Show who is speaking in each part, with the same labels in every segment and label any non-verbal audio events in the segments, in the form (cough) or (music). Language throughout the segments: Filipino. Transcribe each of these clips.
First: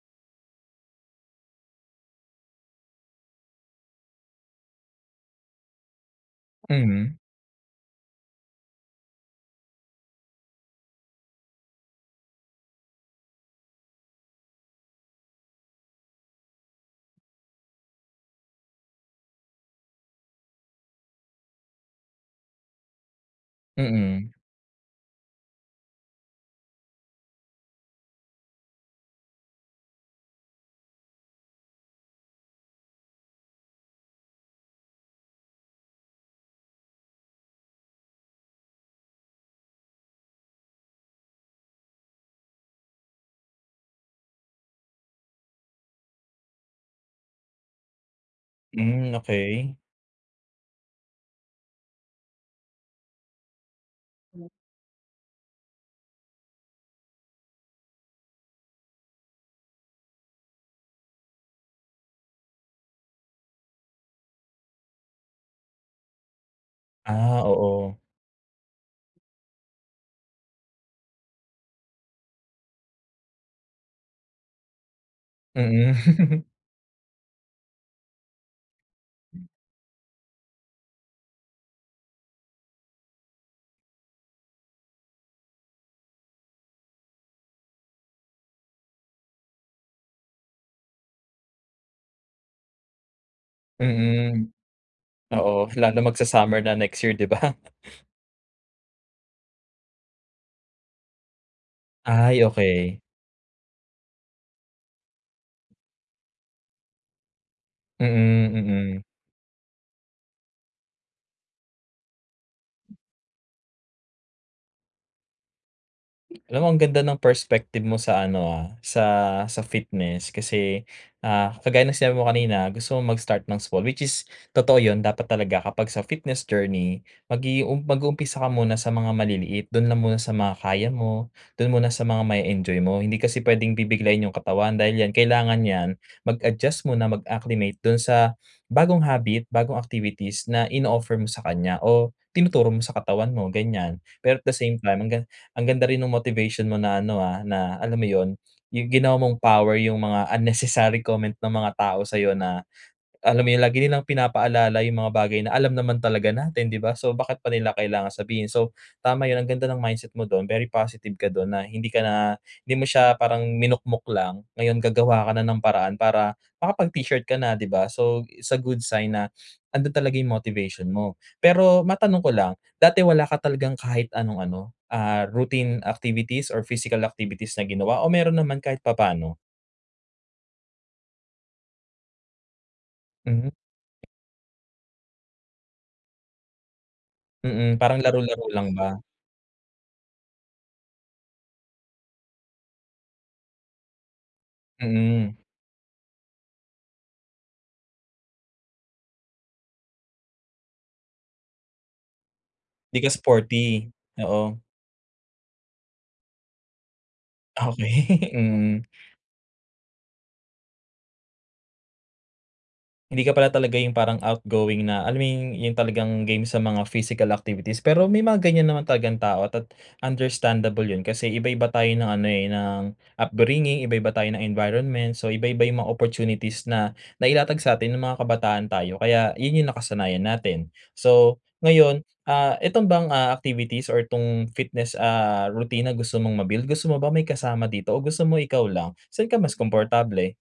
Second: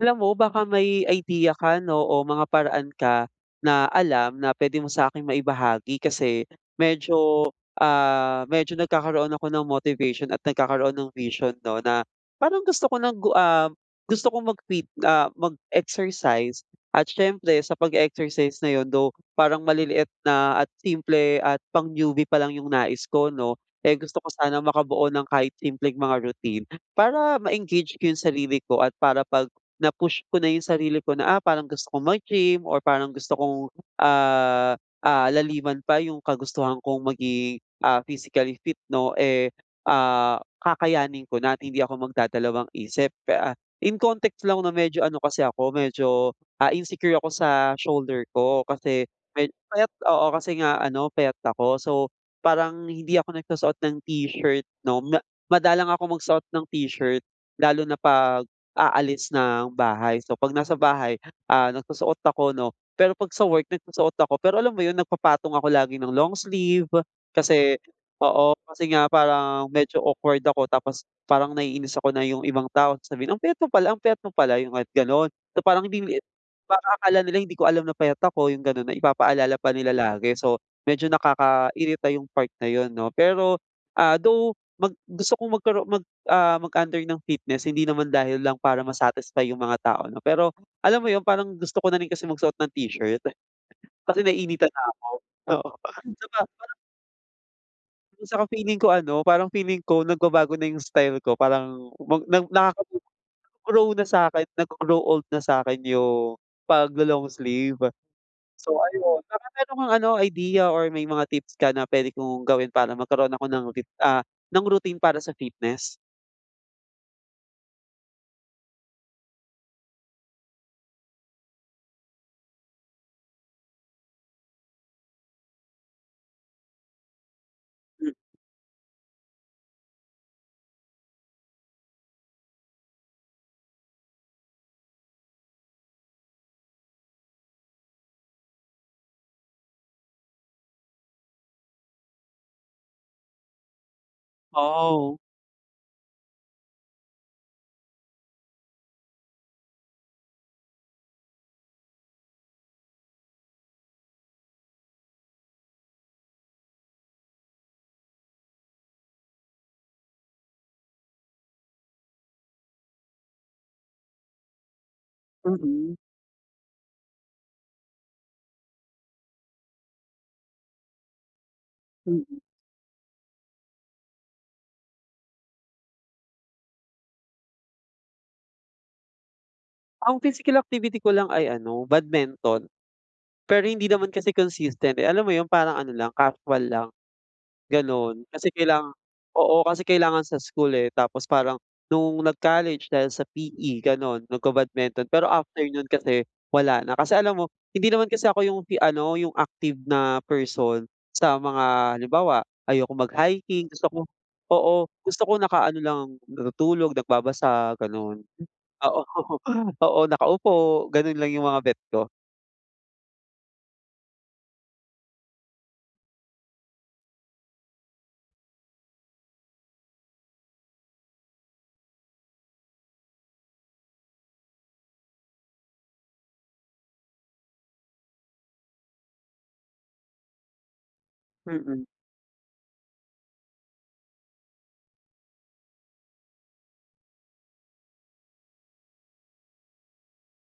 Speaker 1: Alam mo, baka may idea ka, 'no, o mga paraan ka, na alam na puwede mo sa'kin maibahagi. Kasi,
Speaker 2: Mm.
Speaker 1: medyo, ah, medyo nagkakaroon ako ng motivation at nagkakaroon ng vision, 'no, na, parang gusto ko ng gu um, gusto kong mag-fit ah, mag-exercise. At siyempre sa pag-e-exercise na 'yon, though, parang maliliit na at simple at pang-newbie pa lang 'yong nais ko, 'no. Eh, gusto
Speaker 2: Mm.
Speaker 1: ko sanang makabuo ng kahit simpleng mga routine, para ma-engage ko 'yong sarili ko at para 'pag na-push ko na 'yong sarili ko na, ah, parang gusto kong mag-gym or parang gusto kong ah, ah, laliman pa 'yong kagustuhan kong maging, ah, physically fit, 'no, eh ah, kakayanin ko na at hindi ako magdadalawang-isip. Pe ah, in context lang, 'no, medyo ano kasi ako, medyo, ah, insecure ako sa shoulder ko kasi,
Speaker 2: Hmm,
Speaker 1: me
Speaker 2: okay.
Speaker 1: payat, oo, kasi nga ano, payat ako. So, parang hindi ako nagsusuot ng
Speaker 2: Gano
Speaker 1: t-shirt, 'no, ma madalang akong magsuot ng t-shirt, lalo na 'pag aalis ng bahay. So 'pag nasa bahay, ah, nagsusuot ako, 'no, pero 'pag sa work, nagsusuot ako pero, alam mo 'yon, nagpapatong ako lagi ng long sleeve.
Speaker 2: Ah,
Speaker 1: Kasi
Speaker 2: oo.
Speaker 1: oo, kasi nga parang medyo awkward ako tapos parang naiinis ako na 'yong ibang tao sasabihin, "Ang payat mo pala, ang payat mo pala." 'yong kahit, gano'n. So parang, hindi mo i
Speaker 2: Mm. (laughs)
Speaker 1: parang akala nila hindi ko alam na payat ako, 'yong gano'n, na
Speaker 2: M
Speaker 1: ipapaalala pa nila lagi, so, medyo nakakairita 'yong part na 'yon, 'no. Pero, ah, though, mag gusto kong magkaro mag ah, mag-under ng fitness hindi naman dahil lang para ma-satisfy 'yong mga tao, 'no. Pero, alam mo 'yon, parang gusto ko na rin kasi magsuot ng t-shirt, (laughs) kasi
Speaker 2: Mm.
Speaker 1: naiinitan na ako, oo.
Speaker 2: Oo, lalo
Speaker 1: At saka
Speaker 2: magsa-summer
Speaker 1: pa
Speaker 2: na next year, 'di ba.
Speaker 1: 'yong saka feeling ko ano, parang feeling ko, nagbabago na 'yong style ko. Parang, mag na
Speaker 2: Ay,
Speaker 1: nakaka
Speaker 2: okay.
Speaker 1: (unintelligible) grow na sa'kin, naggo-grow old na sa'kin 'yong, paglo-long sleeve.
Speaker 2: Mm,
Speaker 1: So
Speaker 2: mm.
Speaker 1: ayun, baka meron kang ano, idea or may mga tips ka na puwede kong gawin para
Speaker 2: M
Speaker 1: magkaroon ako ng rit ah, ng routine para sa fitness?
Speaker 2: Alam mo ang ganda ng perspective mo sa ano, ah, sa sa fitness kasi, ah, kagaya ng sinabi mo kanina gusto mong mag-start ng sport which is totoo 'yun dapat talaga kapag sa fitness journey mag-i-um
Speaker 1: M
Speaker 2: mag-uumpisa ka muna sa mga maliliit do'n lang muna sa mga kaya mo, do'n muna sa mga ma-e-enjoy mo. Hindi kasi puwedeng bibiglain yung katawan, dahil yan kailangan yan mag-adjust muna mag-acclimate do'n sa bagong habit bagong activities na ino-offer mo sa kanya o tinuturo mo sa katawan mo, ganyan. Pero at the same time ang
Speaker 1: Oh.
Speaker 2: ga ang ganda rin nung motivation mo na ano, ah, na alam mo 'yun yung ginawa mong power yung mga unnecessary comment ng mga tao sa'yo na, alam mo yung lagi nilang pinapaalala yung mga bagay na alam naman talaga natin, 'di ba, so bakit pa nila kailangan sabihin. So tama 'yun ang ganda ng mindset mo do'n very positive ka do'n na hindi ka na hindi mo siya parang minukmok lang, ngayon gagawa ka na ng paraan
Speaker 1: Mm.
Speaker 2: para makapag-t-shirt ka na 'di ba. So it's good sign na ando'n talaga yung motivation mo. Pero matanong ko
Speaker 1: Mm.
Speaker 2: lang dati wala ka talagang kahit anong ano, ah, routine activities or physical activities na ginawa o mayro'n naman kahit papaano?
Speaker 1: Ang physical activity ko lang ay ano, badminton.
Speaker 2: Mm.
Speaker 1: Pero hindi naman kasi consistent, eh. Alam mo yun parang ano lang, kasual lang,
Speaker 2: Mm, parang
Speaker 1: gano'n.
Speaker 2: laro-laro
Speaker 1: Kasi
Speaker 2: lang
Speaker 1: kailanga
Speaker 2: ba?
Speaker 1: oo, kasi kailangan sa school, eh. Tapos parang nung nag-college dahil sa PE, gano'n nagka-badminton, pero
Speaker 2: Mm.
Speaker 1: after no'n kasi wala na. Kasi alam mo hindi naman kasi ako yung fi ano, yung active na person sa mga halimbawa, ayokong
Speaker 2: Di ka
Speaker 1: mag-hiking gusto
Speaker 2: sporty,
Speaker 1: ko
Speaker 2: oo.
Speaker 1: oo, gusto ko nakaano lang, natutulog,
Speaker 2: Okey,
Speaker 1: nagbabasa, gano'n.
Speaker 2: (chuckles) mm.
Speaker 1: Oo, (chuckles) oo, nakaupo, gano'n lang yung mga bet ko.
Speaker 2: Hindi ka pala talaga yung parang outgoing na alam mo yung yung talagang game sa mga physical activities. Pero may mga ganyan naman talagang tao at understandable yun kasi iba-iba tayo ng ano, eh, ng upbringing, iba-iba tayo ng environment so, iba-iba yung mga opportunities na nailatag sa atin nung mga kabataan tayo, kaya yun yung nakasanayan natin. So,
Speaker 1: Mm.
Speaker 2: ngayon, ah, itong bang, ah, activities or 'tong fitness, ah, routine na gusto mong ma-build gusto mo ba may kasama dito o gusto mo ikaw lang? Saan ka mas komportable?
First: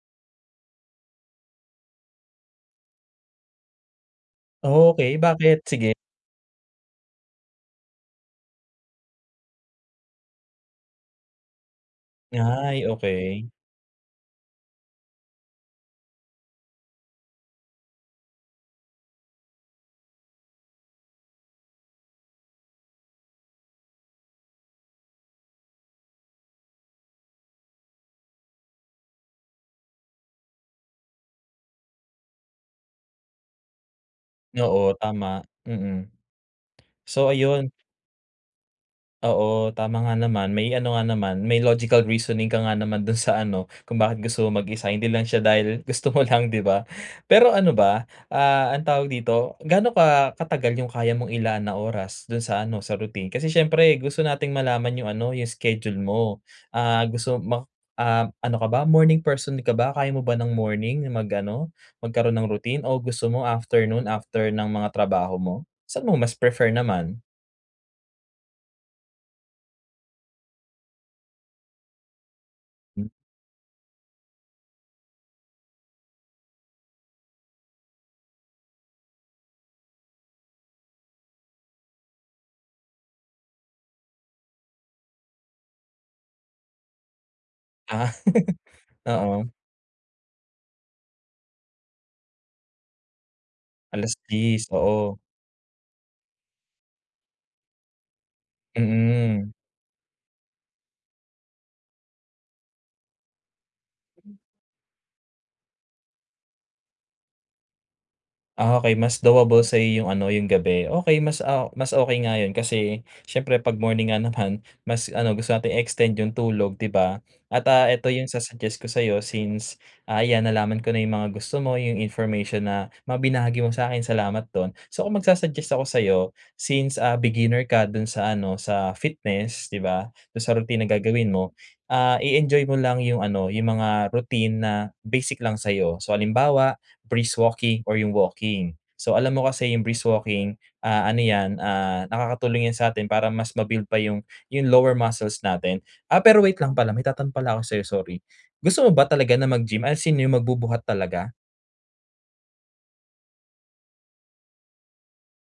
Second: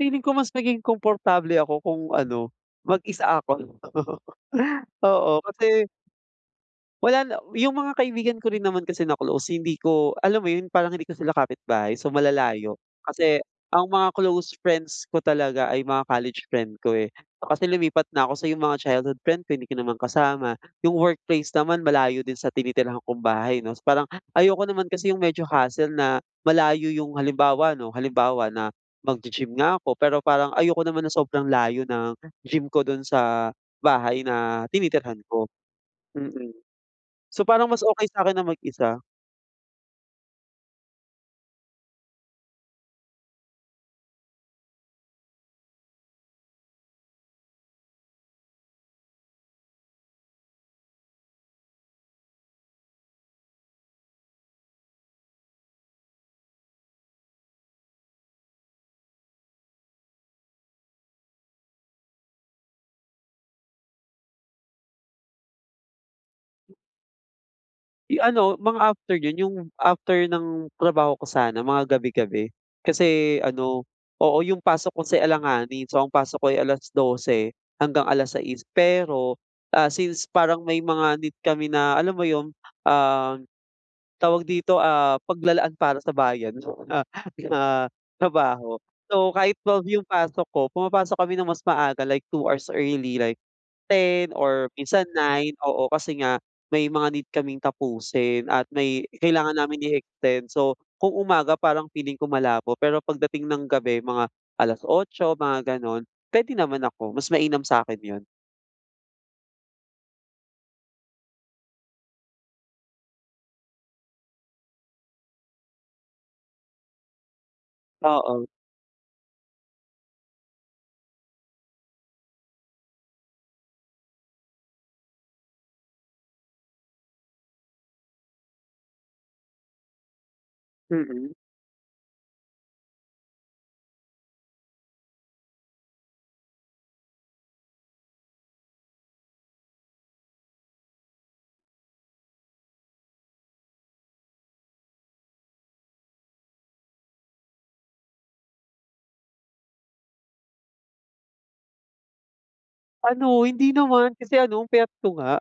Speaker 1: Feeling ko mas maging komportable ako kung ano, mag-isa ako. (laughs)
Speaker 2: Okay,
Speaker 1: Oo,
Speaker 2: bakit?
Speaker 1: kasi
Speaker 2: Sige.
Speaker 1: wala na 'yong mga kaibigan ko rin naman kasi na close, hindi ko, alam mo 'yon, parang hindi ko sila kapitbahay, so malalayo.
Speaker 2: Ay
Speaker 1: Kasi,
Speaker 2: okay.
Speaker 1: ang mga close friends ko talaga ay mga college friend, ko, eh. Kasi lumipat na ko, so 'yong mga childhood friend ko hindi ko naman kasama, 'yong workplace naman malayo din sa tinitirhan kong bahay, 'no. So parang, ayoko naman kasi 'yong medyo hassle na, malayo 'yong, halimbawa, 'no, halimbawa na, magji-gym nga ako, pero parang, ayoko naman na sobrang layo ng gym ko do'n sa bahay na
Speaker 2: Oo,
Speaker 1: tinitirhan
Speaker 2: tama.
Speaker 1: ko.
Speaker 2: Mm.
Speaker 1: Mm.
Speaker 2: So,
Speaker 1: So, parang
Speaker 2: ayun
Speaker 1: mas okay sa'kin na mag isa.
Speaker 2: Oo, tama nga naman. May ano nga naman, may logical reasoning ka nga naman do'n sa ano, kung bakit gusto mong mag-isa, hindi lang siya dahil gusto mo lang, 'di ba. Pero ano ba, ah, anong tawag dito, gaano ka katagal 'yong kaya mong ilaan na oras, do'n sa ano, sa routine? Kasi siyempre, gusto nating malaman 'yong ano, 'yong schedule mo. Ah, gusto ma ah, ano ka ba, morning person ka ba, kaya mo ba ng morning mag-ano, magkaro'n ng routine o gusto mo afternoon, after ng mga trabaho mo? Saan mo mas prefer naman?
Speaker 1: Eh, ano mga after yun, yung after ng trabaho ko sana mga gabi-gabi.
Speaker 2: Hmm.
Speaker 1: Kasi ano, oo, yung pasok ko si alanganin. So, ang pasok ko'y 12 hanggang 6:00. Pero, ah, since parang may mga need kami na alam mo yum, um, tawag dito, ah, paglalaan para na bayan ah, ma
Speaker 2: Ah, (chuckles)
Speaker 1: trabaho. So,
Speaker 2: oo.
Speaker 1: kahit 12 yung pasok ko pumapasok kami ng mas maaga like 2 hours early like 10
Speaker 2: 10:00,
Speaker 1: or minsan
Speaker 2: oo.
Speaker 1: 9, oo, kasi nga may mga need kaming tapusin at may kailangan
Speaker 2: Mm.
Speaker 1: namin i-extend. So, kung umaga parang feeling ko malabo pero pagdating ng gabi mga 8:00, mga ganon. Pwede naman ako, mas mainam sa'kin yun.
Speaker 2: Ah, okay mas doable sa yung ano, yung gabi. Okey mas a mas okey nga yun. Kasi siyempre 'pag morning nga naman, mas ano gusto nating i-extend yung tulog, 'di ba? At, ah, ito yung
Speaker 1: Oo.
Speaker 2: sa-suggest ko sa'yo since, ayan, nalaman ko na yung mga gusto mo, yung information na mga binahagi mo sa'kin. Salamat don. So, kung magsu-suggest ako sa'yo since a beginner ka do'n sa ano sa fitness, 'di ba, dun sa routine na gagawin
Speaker 1: Mm.
Speaker 2: mo, ah, i-enjoy mo lang yung ano yung mga routine na basic lang sa'yo. So, halimbawa brisk walking or yung walking. So, alam mo kasi yung brisk walking, ah, ano yan, ah, nakakatulong yan sa'tin para mas mabuild pa yung yung lower muscles natin. Ah, pero wait lang pala, may itatanong pala ako sa'yo, sorry. Gusto mo ba talaga na mag-gym as in yung magbubuhat talaga?
Speaker 1: Ano hindi naman kasi ano ang payat ko nga.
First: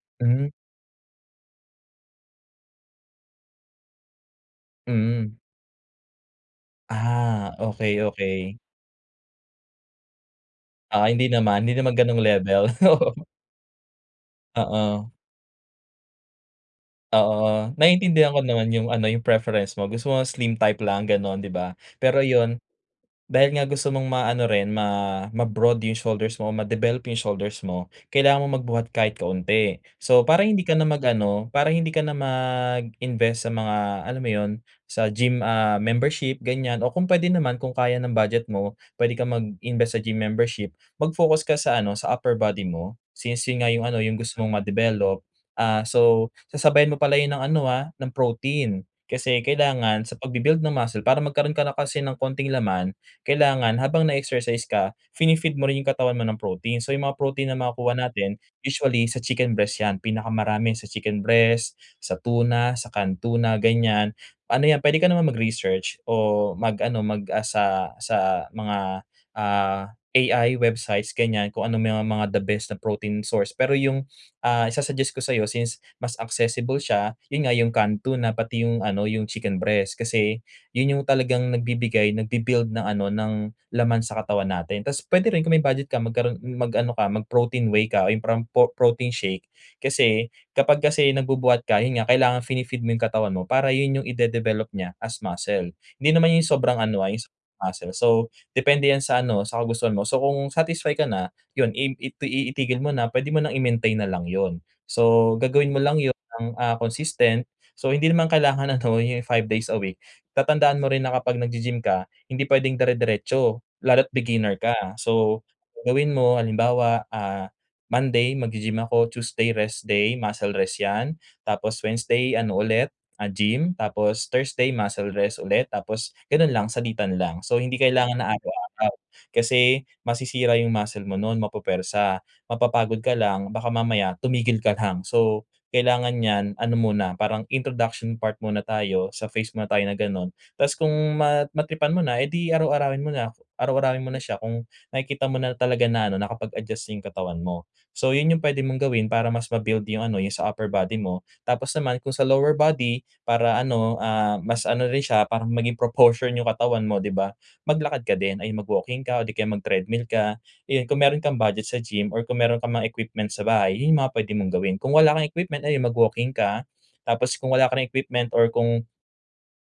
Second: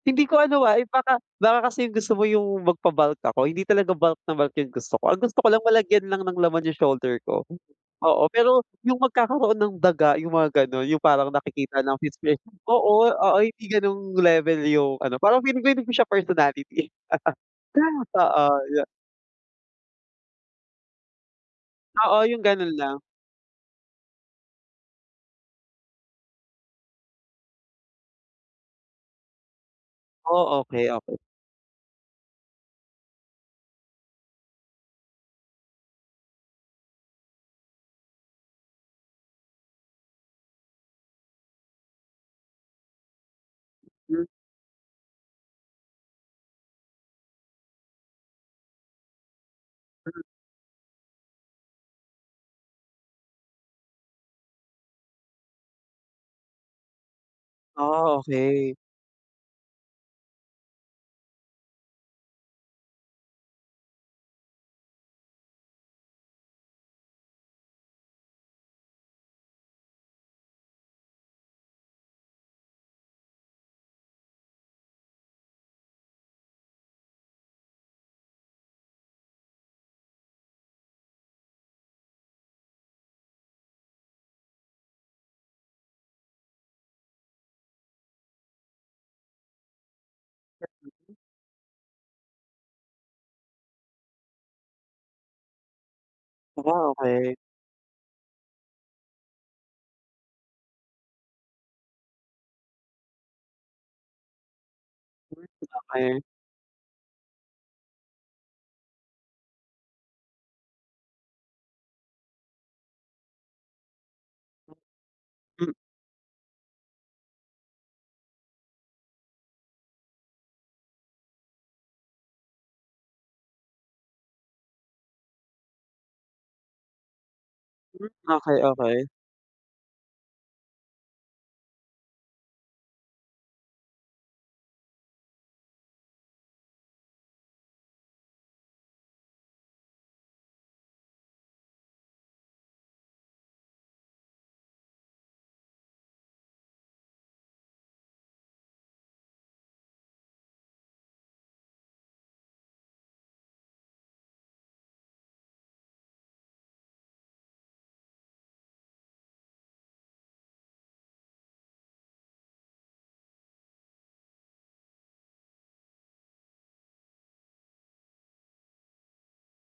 Speaker 1: Hindi ko
Speaker 2: Hmm.
Speaker 1: ano, ah, if baka baka kasi yung gusto mo yung magpa-bulk ako, hindi talaga bulk na bulk yung gusto ko. Ang gusto
Speaker 2: Mhm.
Speaker 1: ko lang malagyan lang ng laman yung shoulder ko.
Speaker 2: Ah, okey,
Speaker 1: Oo,
Speaker 2: okey.
Speaker 1: pero yung magkakaroon ng daga yung mga, ganon. Yung
Speaker 2: Ah, hindi
Speaker 1: parang
Speaker 2: naman, hindi
Speaker 1: nakikita
Speaker 2: naman
Speaker 1: na
Speaker 2: ganong
Speaker 1: fitspi
Speaker 2: level.
Speaker 1: oo,
Speaker 2: Oo.
Speaker 1: oo. Hindi ganong level yung
Speaker 2: Oo.
Speaker 1: ano, parang feeling ko hindi ko siya personality.
Speaker 2: Oo
Speaker 1: (chuckles)
Speaker 2: naiintindihan ko
Speaker 1: Oo
Speaker 2: naman
Speaker 1: yo
Speaker 2: yung ano yung preference mo. Gusto mo slim type lang ganon, 'di ba?
Speaker 1: Oo,
Speaker 2: Pero
Speaker 1: yung
Speaker 2: yun,
Speaker 1: ganun lang.
Speaker 2: dahil nga gusto mong maano rin ma ma-broad yung shoulders mo o ma-develop yung shoulders mo. Kailangan mong magbuhat kahit kaunti. So, para
Speaker 1: Oh,
Speaker 2: hindi ka na
Speaker 1: okey, okey.
Speaker 2: mag-ano, para hindi ka na mag-invest sa mga alam mo yun sa gym, ah, membership ganyan o kung pwede naman kung kaya ng budget mo, puwede kang mag-invest sa gym membership, mag-focus ka sa ano sa upper body mo. Since yun nga yung ano yung
Speaker 1: Hmm.
Speaker 2: gusto mong ma-develop, ah, so sasabayan mo pala yun ng ano, ah, ng protein. Kasi kailangan sa
Speaker 1: Hmm.
Speaker 2: pagbi-build ng muscle para magkaroon ka na kasi ng konting laman, kailangan habang na-exercise ka fini-feed mo rin yung katawan mo ng protein. So, yung mga protein na makukuha
Speaker 1: Oh,
Speaker 2: natin
Speaker 1: okey.
Speaker 2: usually sa chicken breast yan. Pinakamarami sa chicken breast, sa tuna, sa canned tuna, ganyan. Ano yan pwede ka naman mag-research o mag-ano mag-ask sa sa mga, ah, AI websites, ganyan. Kung ano may mga the best na protein source. Pero yung, ah, isa-suggest ko sayo since mas accessible siya, yun nga yung canned tuna, pati yung ano yung chicken breast. Kasi yun yung talagang nagbibigay nagbi-build ng ano ng laman sa katawan natin. Tas puwede rin kung may budget ka magkaroon mag-ano ka mag-protein whey ka o yung parang pro protein shake. Kasi kapag kasi
Speaker 1: (unintelligible)
Speaker 2: nagbubuhat ka yun nga kailangan fini-feed mo 'yong katawan mo para yun yung i-de-develop niya as muscle. Hindi naman yung sobrang
Speaker 1: Naka
Speaker 2: ano, ah, yung sa
Speaker 1: okey.
Speaker 2: muscle. So, depende yan sa ano sa kagustuhan mo. So, kung satisfy ka na yun im itui itigil mo na, puwede mo nang i-maintain na lang yun. So,
Speaker 1: Hmm,
Speaker 2: gagawin mo lang yun
Speaker 1: okey.
Speaker 2: ng, ah, consistent. So, hindi naman kailangan ano yung 5 days a week. Tatandaan mo rin na kapag nag-gi-gym ka hindi pwedeng dire-diretso, lalo't beginner ka. So,
Speaker 1: Hmm.
Speaker 2: gawin mo halimbawa, ah, Monday mag-gi-gym ako, Tuesday rest day muscle rest 'yan, tapos Wednesday ano ulit, ah, gym, tapos Thursday muscle rest ulit, tapos gano'n lang salitan lang. So, hindi
Speaker 1: Hmm,
Speaker 2: kailangan na
Speaker 1: okey
Speaker 2: araw-araw.
Speaker 1: okey.
Speaker 2: Kasi masisira 'yong muscle mo no'n, mapupwersa, mapapagod ka lang baka mamaya tumigil ka lang. So, kailangan niyan ano muna parang introduction part muna tayo sa phase muna tayo na ganon. Tas kung mat matripan mo na, eh, di araw-arawin mo na, araw-arawin mo na siya, kung nakikita mo na talaga na ano nakapag-adjust na yung katawan mo. So, yun yung puwede mong gawin para mas ma-build yung ano, 'yong sa upper body mo. Tapos naman kung sa lower body para ano, ah, mas ano rin siya para maging proportion yung katawan mo, 'di ba? Maglakad ka din, ay mag-walking ka o di kaya mag-treadmill ka. Ayun, kung meron kang budget sa gym or kung meron kang mga equipment sa bahay, yun yung mga pwede mong gawin. Kung wala kang equipment, ayun, mag-walking ka, tapos kung wala ka ring equipment or kung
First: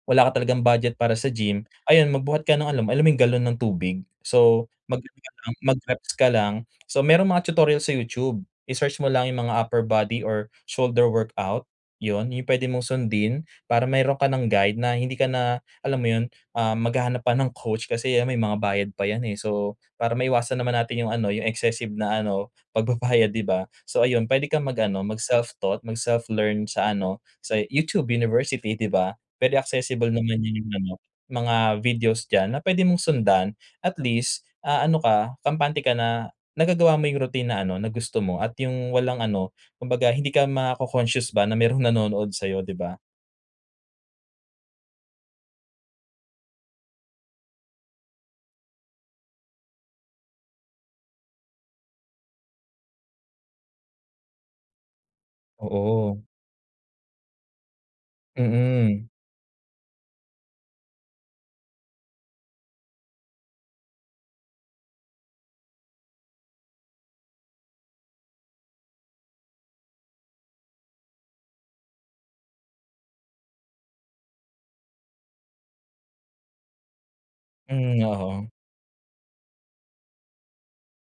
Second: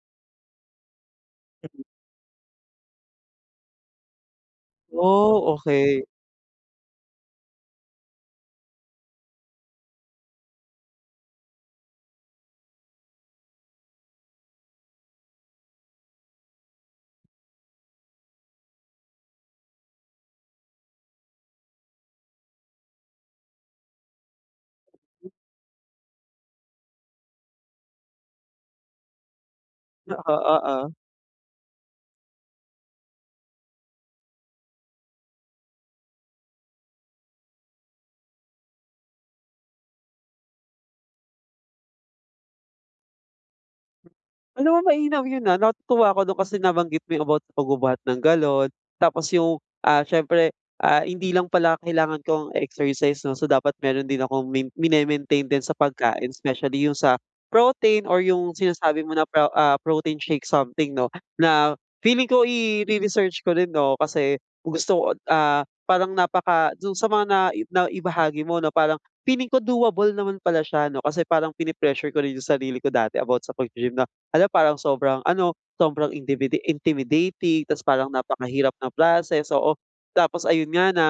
Speaker 2: wala ka talagang budget para sa gym, ayun magbuhat ka nong alom alam mo 'yong galon ng tubig. So, mag
Speaker 1: Oh,
Speaker 2: (unintelligible)
Speaker 1: okey.
Speaker 2: mag-reps ka lang. So, merong mga tutorial sa YouTube, i-search mo lang yung mga upper body or shoulder workout. Yun yung pwede mong sundin, para meron ka nang guide na hindi ka na alam mo yun, ah, maghahanap pa ng coach. Kasi yan may mga bayad pa yan, eh. So para maiwasan naman natin yung ano yung, excessive na ano pagbabayad, 'di ba? So, ayun puwede kang mag ano mag-self taught, mag-self learn sa ano sa YouTube university, 'di ba? Very accessible
Speaker 1: No,
Speaker 2: naman
Speaker 1: oo,
Speaker 2: yon yung ano
Speaker 1: oh.
Speaker 2: mga videos diyan na pwede mong sundan at least, ah, ano ka kampante ka na nagagawa mo yung routine na ano na gusto mo at yung walang ano kumbaga hindi ka maco-conscious ba na merong nanonood sayo, 'di ba?
Speaker 1: Alam mo mainam 'yun, ah, natutuwa ako 'no kasi nabanggit mo yung about pagbubuhat ng galon, tapos yung, ah, siyempre, ah, hindi lang pala kailangan ko ang exercise 'no, so dapat mayro'n din akong min min e-maintain din sa
Speaker 2: Oo.
Speaker 1: pagkain, specially yung sa protein or yung sinasabi
Speaker 2: Mm.
Speaker 1: mo na pro ah, protein shake something 'no, na feeling ko ire-research ko rin 'no kasi gusto ko, ah, parang napaka do'n sa mga nai naibahagi mo 'no parang feeling ko, doable naman pala siya 'no kasi parang pine-pressure ko rin yung sarili ko dati about sa pag-gy-gym na, hala parang sobrang ano, sobrang intimiti intimidating ta's
Speaker 2: Hmm,
Speaker 1: parang
Speaker 2: oo.
Speaker 1: napakahirap ng process, oo. Tapos ayun nga na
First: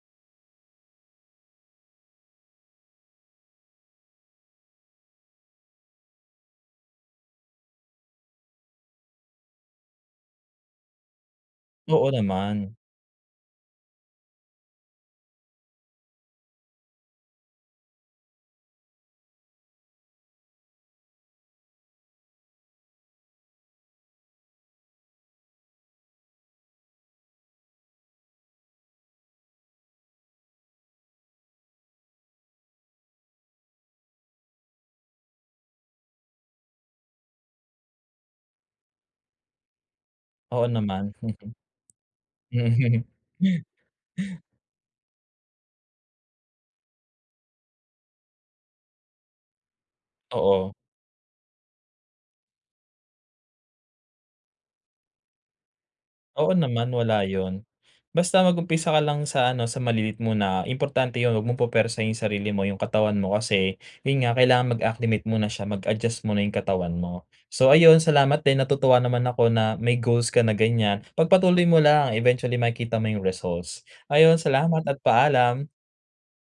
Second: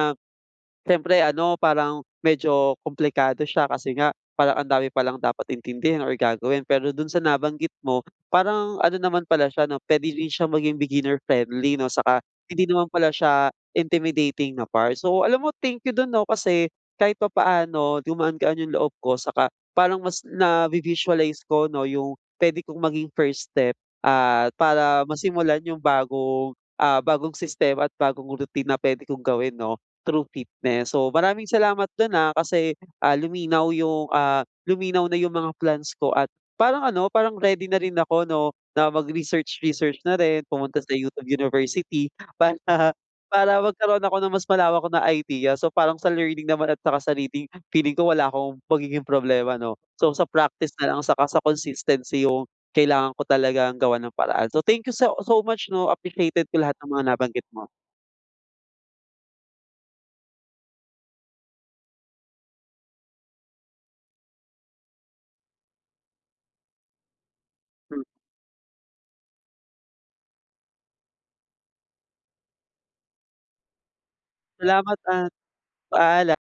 Speaker 1: siyempre ano, parang medyo kumplikado siya kasi nga parang ang dami palang dapat intindihin or gagawin pero do'n sa nabanggit mo, parang ano naman pala siya 'no, puwede din siya maging beginner friendly 'no.
Speaker 2: Oo
Speaker 1: Saka hindi
Speaker 2: naman.
Speaker 1: naman pala siya intimidating na part. So alam mo, thank you do'n 'no kasi kahit papaano gumaan-gaan yung loob ko saka parang mas navi-visualize ko 'no yung puwede kong maging first step at para masimulan yung bagong, ah, bagong sistema at bagong routine na puwede kong gawin 'no through fitness. So maraming salamat do'n, ah, kasi, ah, luminaw yung ah luminaw na yung mga plans ko at parang ano, parang ready na rin ako 'no na mag-research research na rin,
Speaker 2: Oo
Speaker 1: pumunta sa
Speaker 2: naman.
Speaker 1: YouTube
Speaker 2: (chuckles)
Speaker 1: University para,
Speaker 2: Mhm.
Speaker 1: para magkaroon ako ng mas malawak na idea so parang sa learning naman at saka sa reading, feeling ko, wala akong magiging problema 'no. So sa practice
Speaker 2: Oo.
Speaker 1: na lang saka sa consistency yung kailangan ko talagang gawan ng paraan. So thank you so so much 'no. Appreciated
Speaker 2: Oo
Speaker 1: ko lahat ng
Speaker 2: naman,
Speaker 1: mga
Speaker 2: wala
Speaker 1: nabanggit
Speaker 2: 'yun.
Speaker 1: mo.
Speaker 2: Basta mag-umpisa ka lang sa ano, sa maliliit muna. Importante 'yun 'wag mong pupuwersahin yung sarili mo, yung katawan mo kasi 'yun nga, kailangan mag-acclimate muna siya, mag-adjust muna yung katawan mo. So ayun,
Speaker 1: Hmm.
Speaker 2: salamat din. Natutuwa naman ako na may goals ka na ganyan. Pagpatuloy mo lang. Eventually, makikita mo yung results. Ayon salamat
Speaker 1: Salamat
Speaker 2: at
Speaker 1: at
Speaker 2: paalam.
Speaker 1: paala